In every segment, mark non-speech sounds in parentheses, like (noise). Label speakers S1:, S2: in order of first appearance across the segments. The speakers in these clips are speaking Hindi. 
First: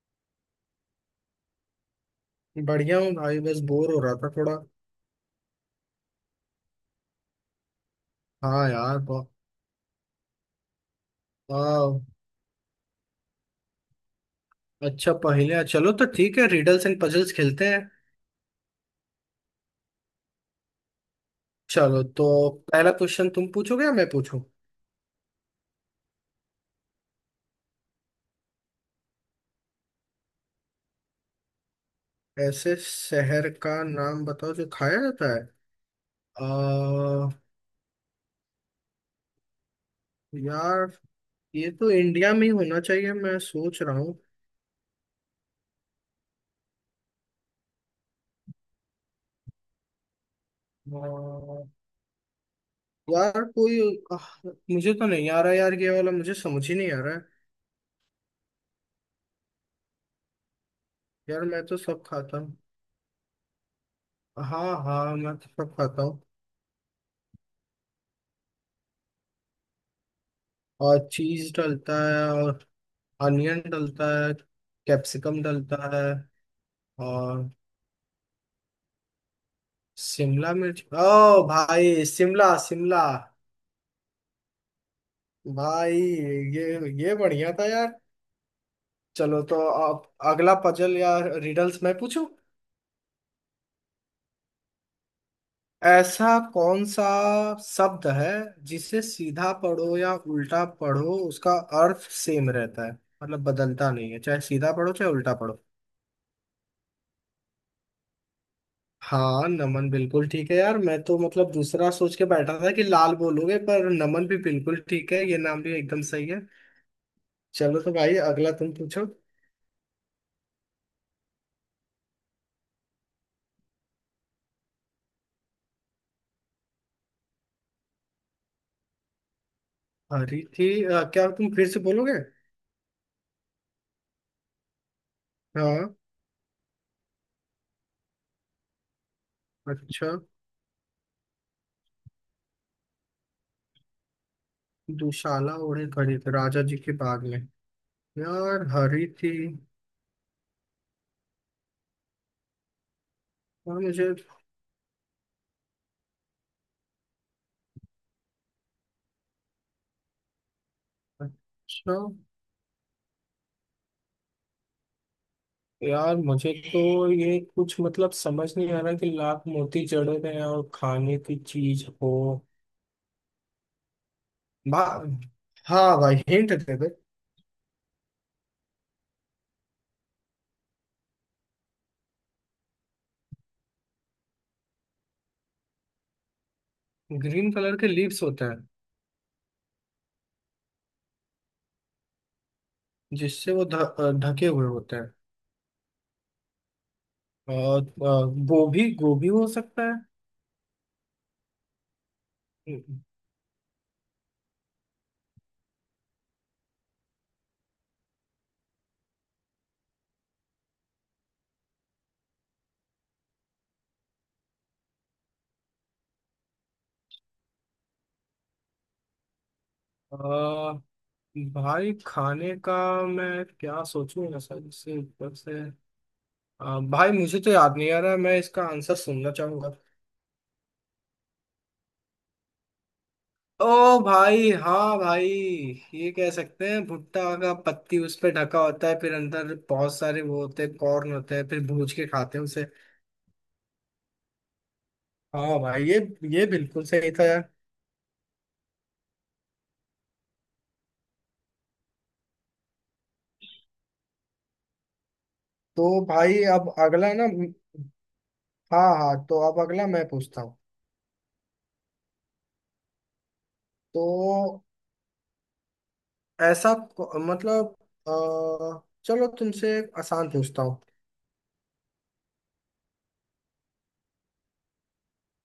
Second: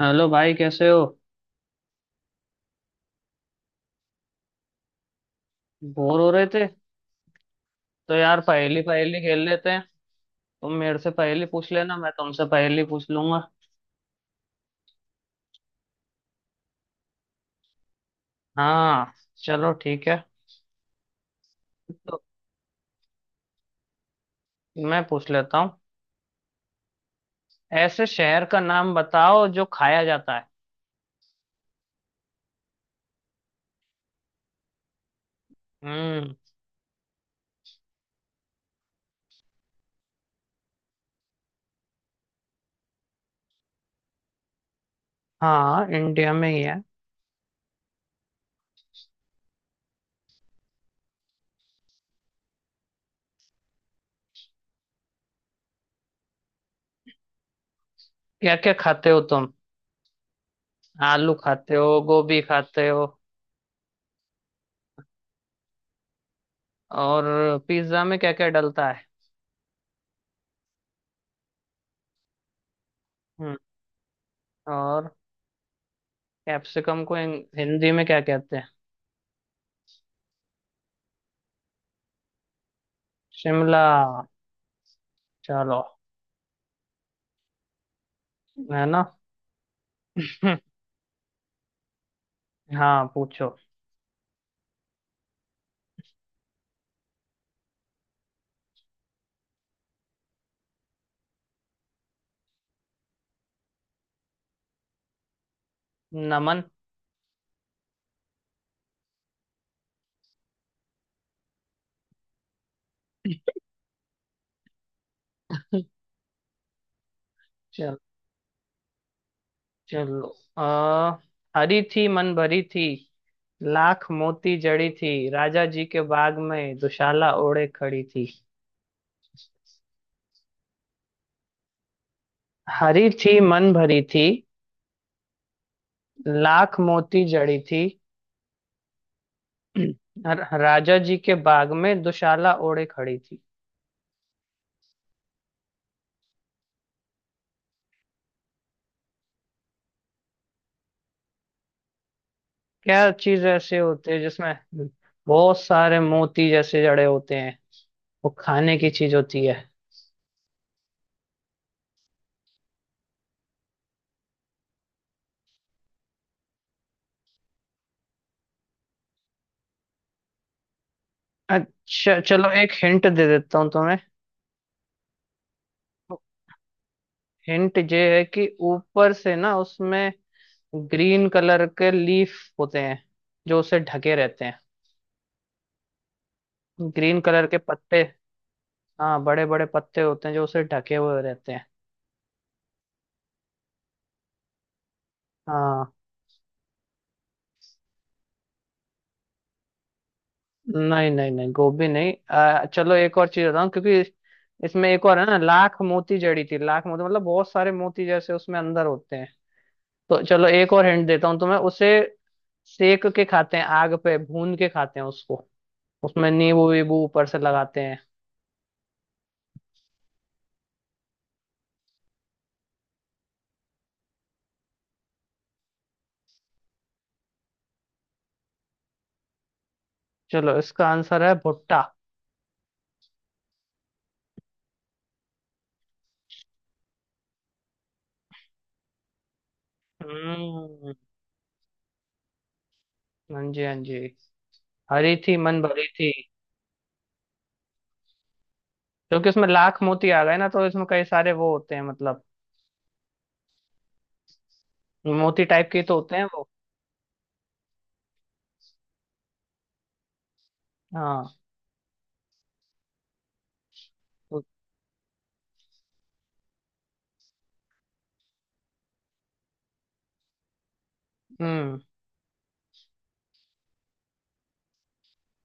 S1: हेलो भाई, कैसे हो।
S2: बढ़िया हूँ भाई। बस बोर हो रहा था थोड़ा।
S1: बोर हो रहे थे। तो यार
S2: हाँ
S1: पहेली
S2: यार
S1: पहेली खेल लेते हैं। तुम मेरे से पहेली पूछ लेना,
S2: वाह।
S1: मैं तुमसे पहेली पूछ लूंगा।
S2: अच्छा, पहेलियाँ, चलो तो ठीक है, रिडल्स एंड पजल्स खेलते हैं।
S1: हाँ, चलो ठीक है।
S2: चलो
S1: तो
S2: तो। पहला क्वेश्चन तुम पूछोगे या मैं पूछूं?
S1: मैं पूछ लेता हूँ। ऐसे शहर का नाम बताओ जो खाया जाता है।
S2: ऐसे शहर का नाम बताओ जो खाया जाता है?
S1: हम्म।
S2: आ, यार। ये तो इंडिया में ही होना चाहिए, मैं सोच रहा हूँ।
S1: हाँ, इंडिया में ही है।
S2: अ, यार कोई। आह, मुझे तो नहीं आ रहा यार, ये वाला मुझे समझ ही नहीं आ रहा है।
S1: क्या क्या खाते हो तुम। आलू
S2: यार मैं
S1: खाते
S2: तो
S1: हो,
S2: सब खाता
S1: गोभी
S2: हूँ।
S1: खाते हो,
S2: हाँ हाँ, मैं तो सब खाता हूँ।
S1: और पिज्जा में क्या क्या डलता है।
S2: और चीज डलता है, और
S1: हम्म।
S2: अनियन डलता है।
S1: और
S2: कैप्सिकम डलता है।
S1: कैप्सिकम को
S2: और
S1: हिंदी में क्या कहते हैं।
S2: शिमला मिर्च, ओ भाई शिमला शिमला।
S1: शिमला। चलो,
S2: भाई, ये बढ़िया था यार।
S1: है ना।
S2: चलो तो। अब अगला
S1: (laughs)
S2: पजल या रिडल्स मैं पूछूं?
S1: हाँ, पूछो।
S2: ऐसा कौन सा शब्द है जिसे सीधा पढ़ो या उल्टा पढ़ो उसका अर्थ सेम रहता है, मतलब बदलता नहीं है, चाहे सीधा पढ़ो चाहे उल्टा पढ़ो?
S1: नमन।
S2: हाँ, नमन बिल्कुल ठीक है यार, मैं तो मतलब दूसरा सोच के बैठा था कि लाल बोलोगे, पर नमन भी बिल्कुल ठीक है, ये नाम भी एकदम सही है। चलो तो
S1: चल,
S2: भाई, अगला तुम पूछो।
S1: चलो हरी थी मन भरी थी, लाख मोती जड़ी थी, राजा जी के बाग में दुशाला ओढ़े खड़ी थी।
S2: हरी थी, क्या तुम फिर से बोलोगे?
S1: हरी थी मन भरी थी,
S2: हाँ।
S1: लाख मोती जड़ी थी,
S2: अच्छा।
S1: राजा जी के बाग में दुशाला ओढ़े खड़ी थी।
S2: दुशाला ओढ़े खड़ी थी राजा जी के बाग में। यार हरी थी।
S1: क्या चीज
S2: यार
S1: ऐसे होते
S2: मुझे।
S1: हैं जिसमें बहुत सारे मोती जैसे जड़े होते हैं। वो खाने की चीज होती है।
S2: अच्छा। यार मुझे तो ये कुछ मतलब समझ नहीं आ रहा कि लाख मोती जड़े में और खाने की चीज हो।
S1: अच्छा, चलो एक हिंट दे देता हूँ तुम्हें।
S2: बा हाँ भाई, हिंट दे दो।
S1: हिंट ये है कि ऊपर से ना उसमें ग्रीन कलर के लीफ होते हैं जो उसे ढके रहते हैं। ग्रीन कलर
S2: ग्रीन
S1: के
S2: कलर के
S1: पत्ते।
S2: लीव्स होते हैं
S1: हाँ, बड़े बड़े पत्ते होते हैं जो उसे ढके हुए रहते हैं।
S2: जिससे वो ढके हुए होते हैं।
S1: हाँ।
S2: और गोभी गोभी हो सकता है।
S1: नहीं नहीं नहीं, गोभी नहीं। चलो एक और चीज बताऊँ क्योंकि इसमें एक और है ना, लाख मोती जड़ी थी, लाख मोती मतलब बहुत सारे मोती जैसे उसमें अंदर होते हैं। तो चलो एक और हिंट देता हूँ तुम्हें। उसे सेक के खाते हैं, आग पे भून के खाते हैं उसको। उसमें नींबू वीबू ऊपर से लगाते हैं।
S2: अ, भाई खाने का, मैं क्या सोचूंगा सर इससे ऊपर से। भाई मुझे तो याद नहीं आ रहा है, मैं इसका आंसर सुनना चाहूंगा।
S1: चलो, इसका आंसर है भुट्टा।
S2: ओ भाई हाँ भाई। ये कह सकते हैं भुट्टा का पत्ती उस पे ढका होता है, फिर अंदर बहुत सारे वो होते हैं,
S1: हम्म।
S2: कॉर्न होते हैं, फिर भूज के खाते हैं उसे।
S1: हाँ जी हाँ जी। हरी थी
S2: हाँ
S1: मन
S2: भाई,
S1: भरी
S2: ये
S1: थी,
S2: ये बिल्कुल सही था यार।
S1: क्योंकि उसमें लाख मोती आ गए ना, तो इसमें कई सारे वो होते हैं मतलब। मोती टाइप के
S2: तो
S1: तो होते हैं
S2: भाई
S1: वो।
S2: अब अगला ना। हाँ हाँ, तो अब अगला मैं पूछता हूँ।
S1: हाँ। तो-
S2: तो मतलब, अ, चलो तुमसे एक आसान पूछता हूँ।
S1: हम्म,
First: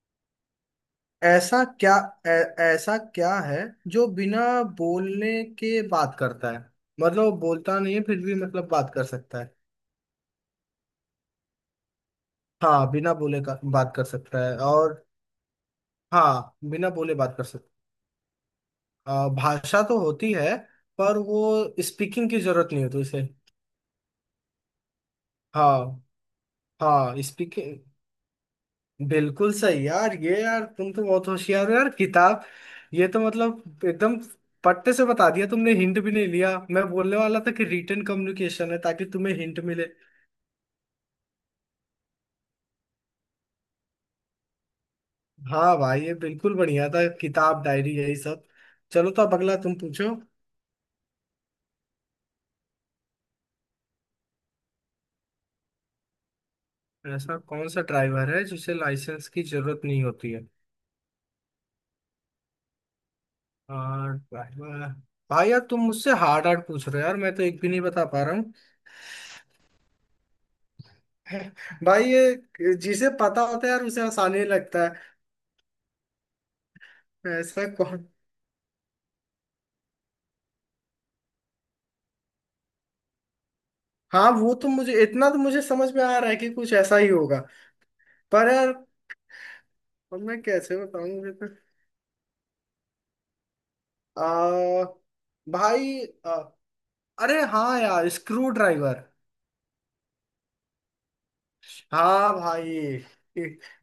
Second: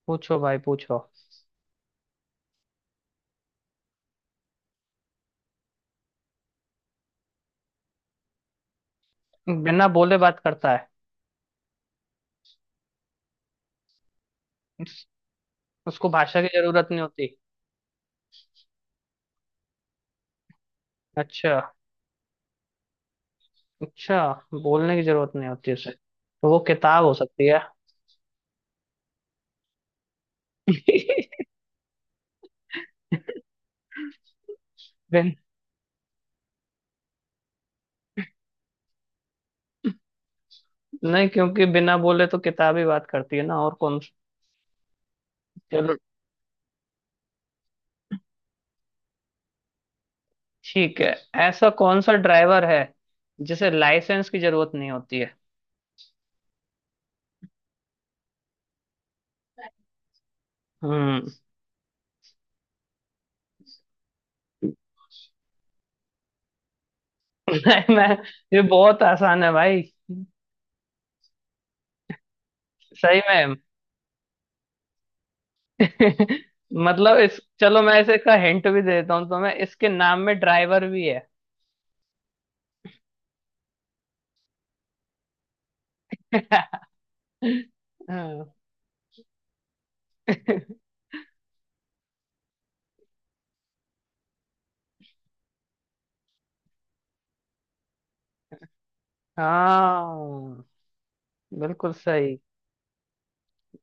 S1: पूछो भाई पूछो।
S2: ऐसा क्या ऐ, ऐसा क्या है जो बिना बोलने के बात करता है, मतलब वो बोलता नहीं है फिर भी मतलब बात कर सकता है?
S1: बिना बोले बात करता है।
S2: हाँ बिना बोले का बात कर सकता है, और
S1: उसको भाषा की
S2: हाँ
S1: जरूरत
S2: बिना
S1: नहीं
S2: बोले
S1: होती।
S2: बात कर सकता। भाषा तो होती है, पर वो
S1: अच्छा,
S2: स्पीकिंग की जरूरत नहीं होती उसे।
S1: अच्छा। बोलने की जरूरत नहीं होती उसे,
S2: हाँ
S1: तो वो किताब हो
S2: हाँ,
S1: सकती है।
S2: स्पीकिंग। बिल्कुल सही यार, ये यार तुम तो बहुत
S1: (laughs)
S2: होशियार हो यार, किताब। ये तो मतलब एकदम पट्टे से बता
S1: बिन,
S2: दिया तुमने, हिंट भी नहीं लिया, मैं बोलने वाला था कि रिटन कम्युनिकेशन है ताकि तुम्हें हिंट मिले।
S1: नहीं, क्योंकि बिना बोले तो किताब ही बात करती है ना, और कौन।
S2: हाँ भाई, ये बिल्कुल बढ़िया था, किताब डायरी यही सब। चलो तो अब अगला तुम पूछो।
S1: ठीक है। ऐसा कौन सा ड्राइवर है जिसे लाइसेंस की जरूरत नहीं होती है।
S2: ऐसा कौन सा ड्राइवर है जिसे लाइसेंस की जरूरत नहीं होती है?
S1: हम्म।
S2: हाँ, ड्राइवर। भाई यार तुम मुझसे हार्ड हार्ड पूछ रहे हो यार, मैं तो
S1: (laughs)
S2: एक भी नहीं
S1: नहीं,
S2: बता
S1: मैं,
S2: पा रहा हूँ।
S1: ये बहुत आसान है भाई।
S2: (laughs) भाई ये जिसे
S1: सही
S2: पता
S1: में।
S2: होता है यार उसे आसानी लगता
S1: (laughs) मतलब इस,
S2: है। ऐसा
S1: चलो मैं
S2: कौन?
S1: इसे का हिंट भी दे देता हूँ तो, मैं इसके नाम में ड्राइवर भी है।
S2: हाँ वो तो मुझे इतना तो मुझे समझ में आ रहा है कि कुछ
S1: (laughs)
S2: ऐसा ही होगा।
S1: हाँ।
S2: पर यार अब मैं कैसे
S1: (laughs)
S2: बताऊं, मुझे तो। आ, भाई आ, अरे हाँ यार, स्क्रू ड्राइवर।
S1: हाँ, बिल्कुल
S2: हाँ
S1: सही।
S2: भाई।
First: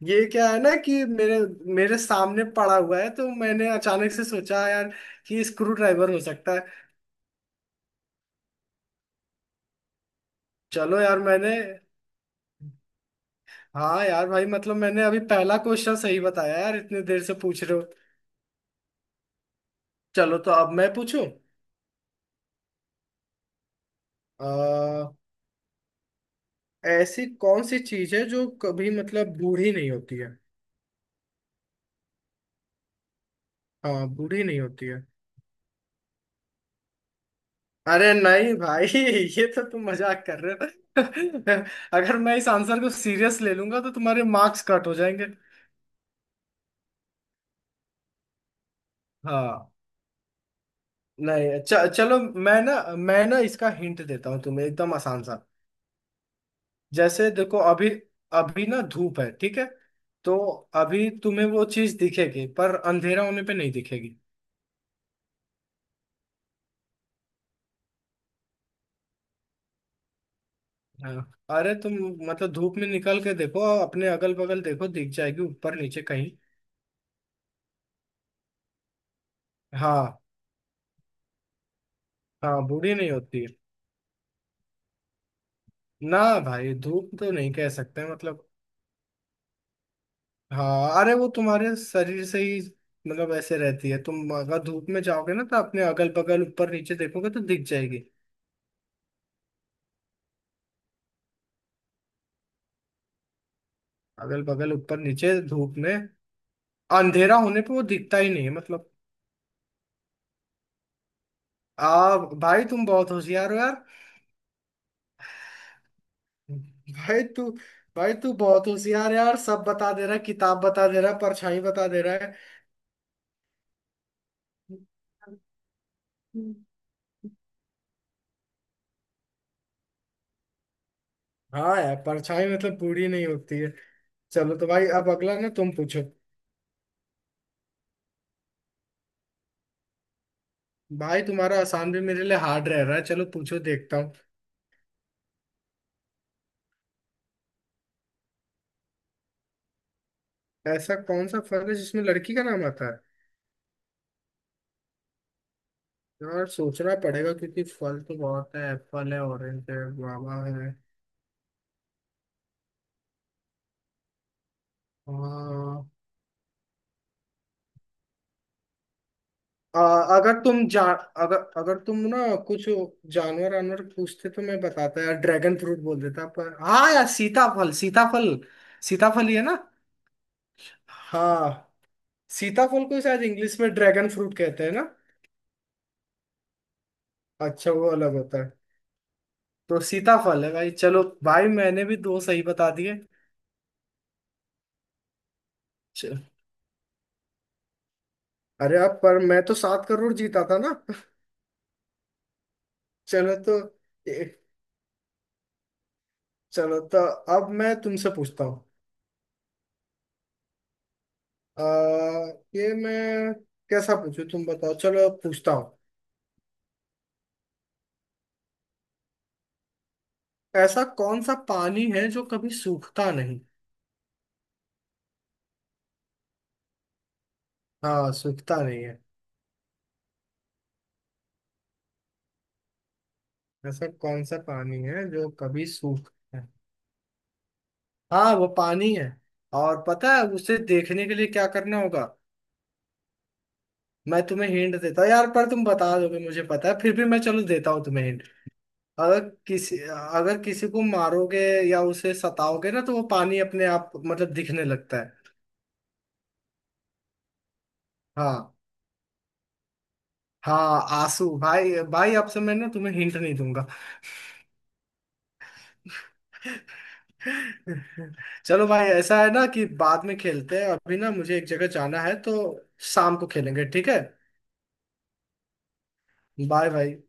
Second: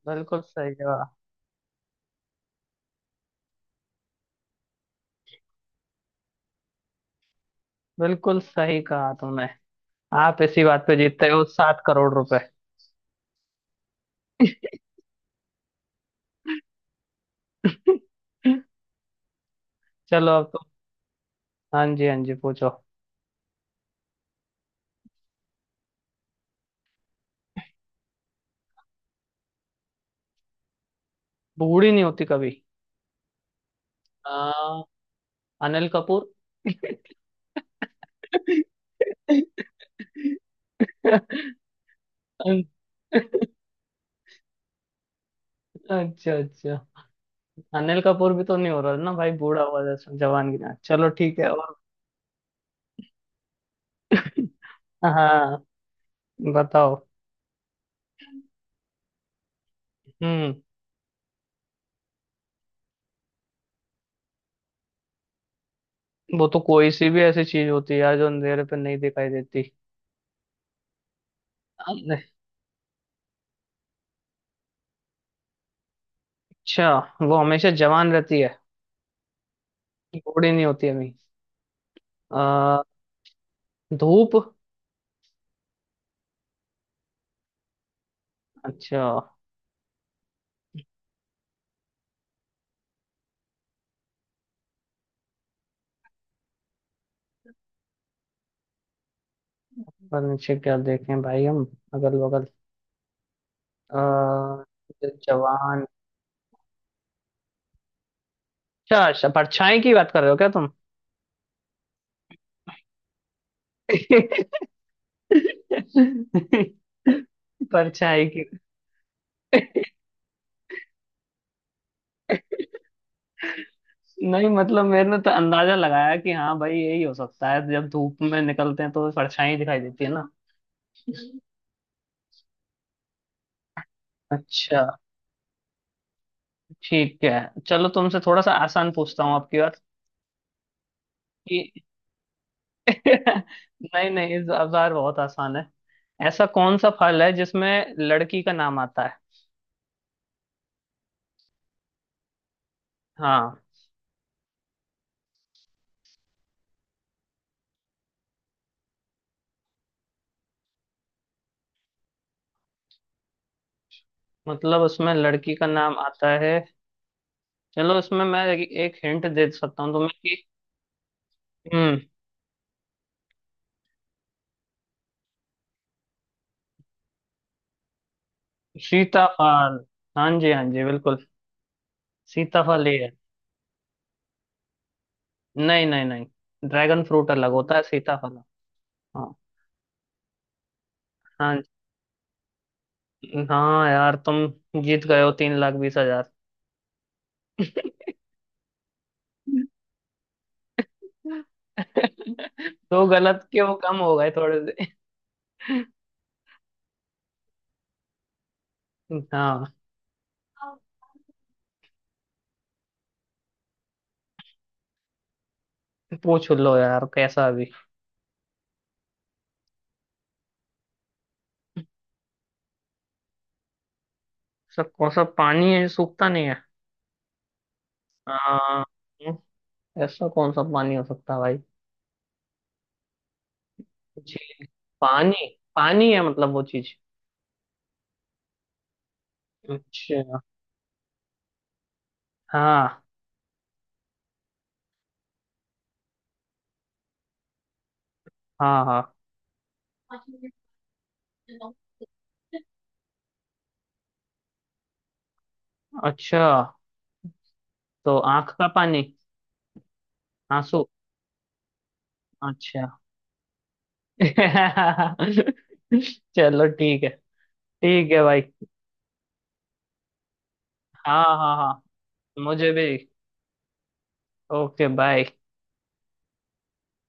S2: ये
S1: बिल्कुल
S2: क्या है
S1: सही
S2: ना कि
S1: जवाब।
S2: मेरे मेरे सामने पड़ा हुआ है, तो मैंने अचानक से सोचा यार, कि स्क्रू ड्राइवर हो सकता है।
S1: बिल्कुल सही कहा तुमने। आप इसी बात पे
S2: चलो यार
S1: जीतते हो
S2: मैंने।
S1: 7 करोड़ रुपए।
S2: हाँ यार भाई,
S1: (laughs)
S2: मतलब मैंने अभी पहला क्वेश्चन सही बताया यार, इतने देर से पूछ रहे हो।
S1: चलो
S2: चलो
S1: अब
S2: तो
S1: तो।
S2: अब मैं पूछूं।
S1: हाँ जी हाँ जी, पूछो।
S2: आ, ऐसी कौन सी चीज है जो कभी मतलब बूढ़ी नहीं होती है?
S1: बूढ़ी नहीं होती कभी।
S2: हाँ, बूढ़ी नहीं
S1: हाँ।
S2: होती है।
S1: अनिल कपूर।
S2: अरे नहीं भाई। (laughs) ये तो तुम मजाक कर रहे
S1: अच्छा,
S2: हो। (laughs) अगर मैं इस आंसर को सीरियस ले लूंगा तो तुम्हारे मार्क्स कट हो जाएंगे।
S1: अच्छा। अनिल कपूर भी तो नहीं हो रहा ना भाई, बूढ़ा
S2: हाँ।
S1: हुआ जैसा, जवान की ना। चलो ठीक है,
S2: नहीं,
S1: और।
S2: चलो। मैं ना इसका हिंट देता हूँ तुम्हें, एकदम आसान सा।
S1: हाँ, बताओ।
S2: जैसे देखो, अभी अभी ना धूप है ठीक है। तो
S1: हम्म।
S2: अभी तुम्हें वो चीज दिखेगी, पर अंधेरा होने पे नहीं दिखेगी।
S1: वो तो कोई सी भी ऐसी चीज होती है यार जो अंधेरे पे नहीं दिखाई देती।
S2: हाँ, अरे तुम,
S1: अच्छा।
S2: मतलब धूप में निकल के देखो। अपने अगल बगल देखो दिख जाएगी, ऊपर नीचे कहीं।
S1: वो हमेशा जवान रहती है।
S2: हाँ।
S1: बूढ़ी नहीं होती अभी।
S2: हाँ,
S1: आ,
S2: बूढ़ी नहीं होती है।
S1: धूप।
S2: ना। भाई धूप तो नहीं कह सकते मतलब।
S1: अच्छा।
S2: हाँ, अरे वो तुम्हारे शरीर से ही, मतलब ऐसे रहती है, तुम अगर धूप में जाओगे ना तो अपने अगल बगल ऊपर नीचे देखोगे तो दिख जाएगी।
S1: पर नीचे क्या देखें भाई हम, अगल बगल। आ,
S2: अगल बगल ऊपर नीचे धूप
S1: जवान।
S2: में। अंधेरा होने पे वो दिखता ही नहीं है मतलब।
S1: अच्छा अच्छा, परछाई की बात कर रहे हो क्या तुम।
S2: आ भाई तुम बहुत होशियार हो यार।
S1: (laughs)
S2: भाई तू भाई
S1: परछाई
S2: तू
S1: की।
S2: बहुत होशियार है यार, सब बता दे रहा है, किताब बता दे रहा है, परछाई बता दे रहा है।
S1: नहीं, मतलब मैंने तो अंदाजा लगाया कि हाँ भाई यही हो सकता है, जब धूप में निकलते हैं तो परछाई दिखाई देती है ना।
S2: हाँ यार, परछाई मतलब पूरी नहीं होती है। चलो तो
S1: अच्छा।
S2: भाई, अब अगला ना तुम पूछो।
S1: ठीक है। चलो तुमसे थोड़ा सा आसान पूछता हूँ, आपकी बात।
S2: भाई तुम्हारा
S1: कि
S2: आसान भी मेरे लिए हार्ड रह
S1: (laughs)
S2: रहा है, चलो पूछो देखता
S1: नहीं
S2: हूँ।
S1: नहीं, इस बार बहुत आसान है। ऐसा कौन सा फल है जिसमें लड़की का नाम आता है।
S2: ऐसा कौन सा फल है जिसमें लड़की का नाम आता है?
S1: हाँ,
S2: यार सोचना पड़ेगा, क्योंकि फल तो बहुत है, एप्पल है, ऑरेंज है, गुआवा है।
S1: मतलब उसमें लड़की का
S2: हाँ।
S1: नाम आता है। चलो इसमें मैं एक हिंट दे
S2: आ,
S1: सकता हूँ तुम्हें कि,
S2: अगर तुम जा अगर तुम
S1: हम्म,
S2: ना कुछ जानवर वानवर पूछते तो मैं बताता यार ड्रैगन फ्रूट बोल देता, पर हाँ यार सीताफल सीताफल। सीताफल ही है ना?
S1: सीताफल। हाँ जी हाँ जी, बिल्कुल।
S2: हाँ।
S1: सीताफल
S2: सीताफल
S1: ही
S2: को
S1: है।
S2: शायद इंग्लिश में ड्रैगन फ्रूट कहते हैं ना?
S1: नहीं नहीं नहीं, ड्रैगन फ्रूट अलग
S2: अच्छा,
S1: होता है।
S2: वो अलग
S1: सीताफल।
S2: होता है।
S1: हाँ।
S2: तो सीताफल है भाई, चलो भाई
S1: हाँ जी।
S2: मैंने भी दो सही बता दिए।
S1: हाँ यार, तुम जीत गए हो 3 लाख 20 हजार।
S2: च- अरे, अब पर मैं तो 7 करोड़ जीता था ना। (laughs)
S1: (laughs) तो
S2: चलो
S1: गलत
S2: तो
S1: के वो कम हो
S2: ए-
S1: गए थोड़े से।
S2: चलो तो अब मैं तुमसे पूछता हूँ।
S1: हाँ,
S2: आ, ये मैं कैसा पूछूं तुम बताओ, चलो अब पूछता हूँ।
S1: पूछ लो यार कैसा अभी।
S2: ऐसा कौन सा पानी है जो कभी सूखता नहीं?
S1: सब, कौन सा पानी है जो सूखता नहीं है।
S2: हाँ, सूखता
S1: हाँ।
S2: नहीं है।
S1: ऐसा कौन सा पानी हो सकता है भाई।
S2: ऐसा कौन सा
S1: जी।
S2: पानी है जो
S1: पानी,
S2: कभी
S1: पानी है
S2: सूखता है?
S1: मतलब वो चीज।
S2: हाँ वो पानी है। और पता है
S1: अच्छा।
S2: उसे देखने के लिए क्या करना होगा?
S1: हाँ
S2: मैं तुम्हें हिंट देता हूँ यार, पर तुम बता दोगे मुझे पता है, फिर भी मैं चलो देता हूँ तुम्हें हिंट।
S1: हाँ हाँ।
S2: अगर किसी अगर किसी को मारोगे, या उसे सताओगे ना तो वो पानी अपने आप मतलब दिखने लगता है।
S1: अच्छा, तो आंख
S2: हाँ।
S1: का पानी।
S2: हाँ
S1: आंसू।
S2: आंसू भाई, भाई अब से मैं ना
S1: अच्छा।
S2: तुम्हें हिंट नहीं दूंगा।
S1: (laughs) चलो ठीक है। ठीक है भाई।
S2: चलो भाई ऐसा है ना कि बाद में खेलते हैं, अभी ना
S1: हाँ
S2: मुझे एक
S1: हाँ
S2: जगह
S1: हाँ,
S2: जाना है तो
S1: मुझे भी।
S2: शाम को खेलेंगे ठीक है?
S1: Okay, bye.
S2: बाय भाई।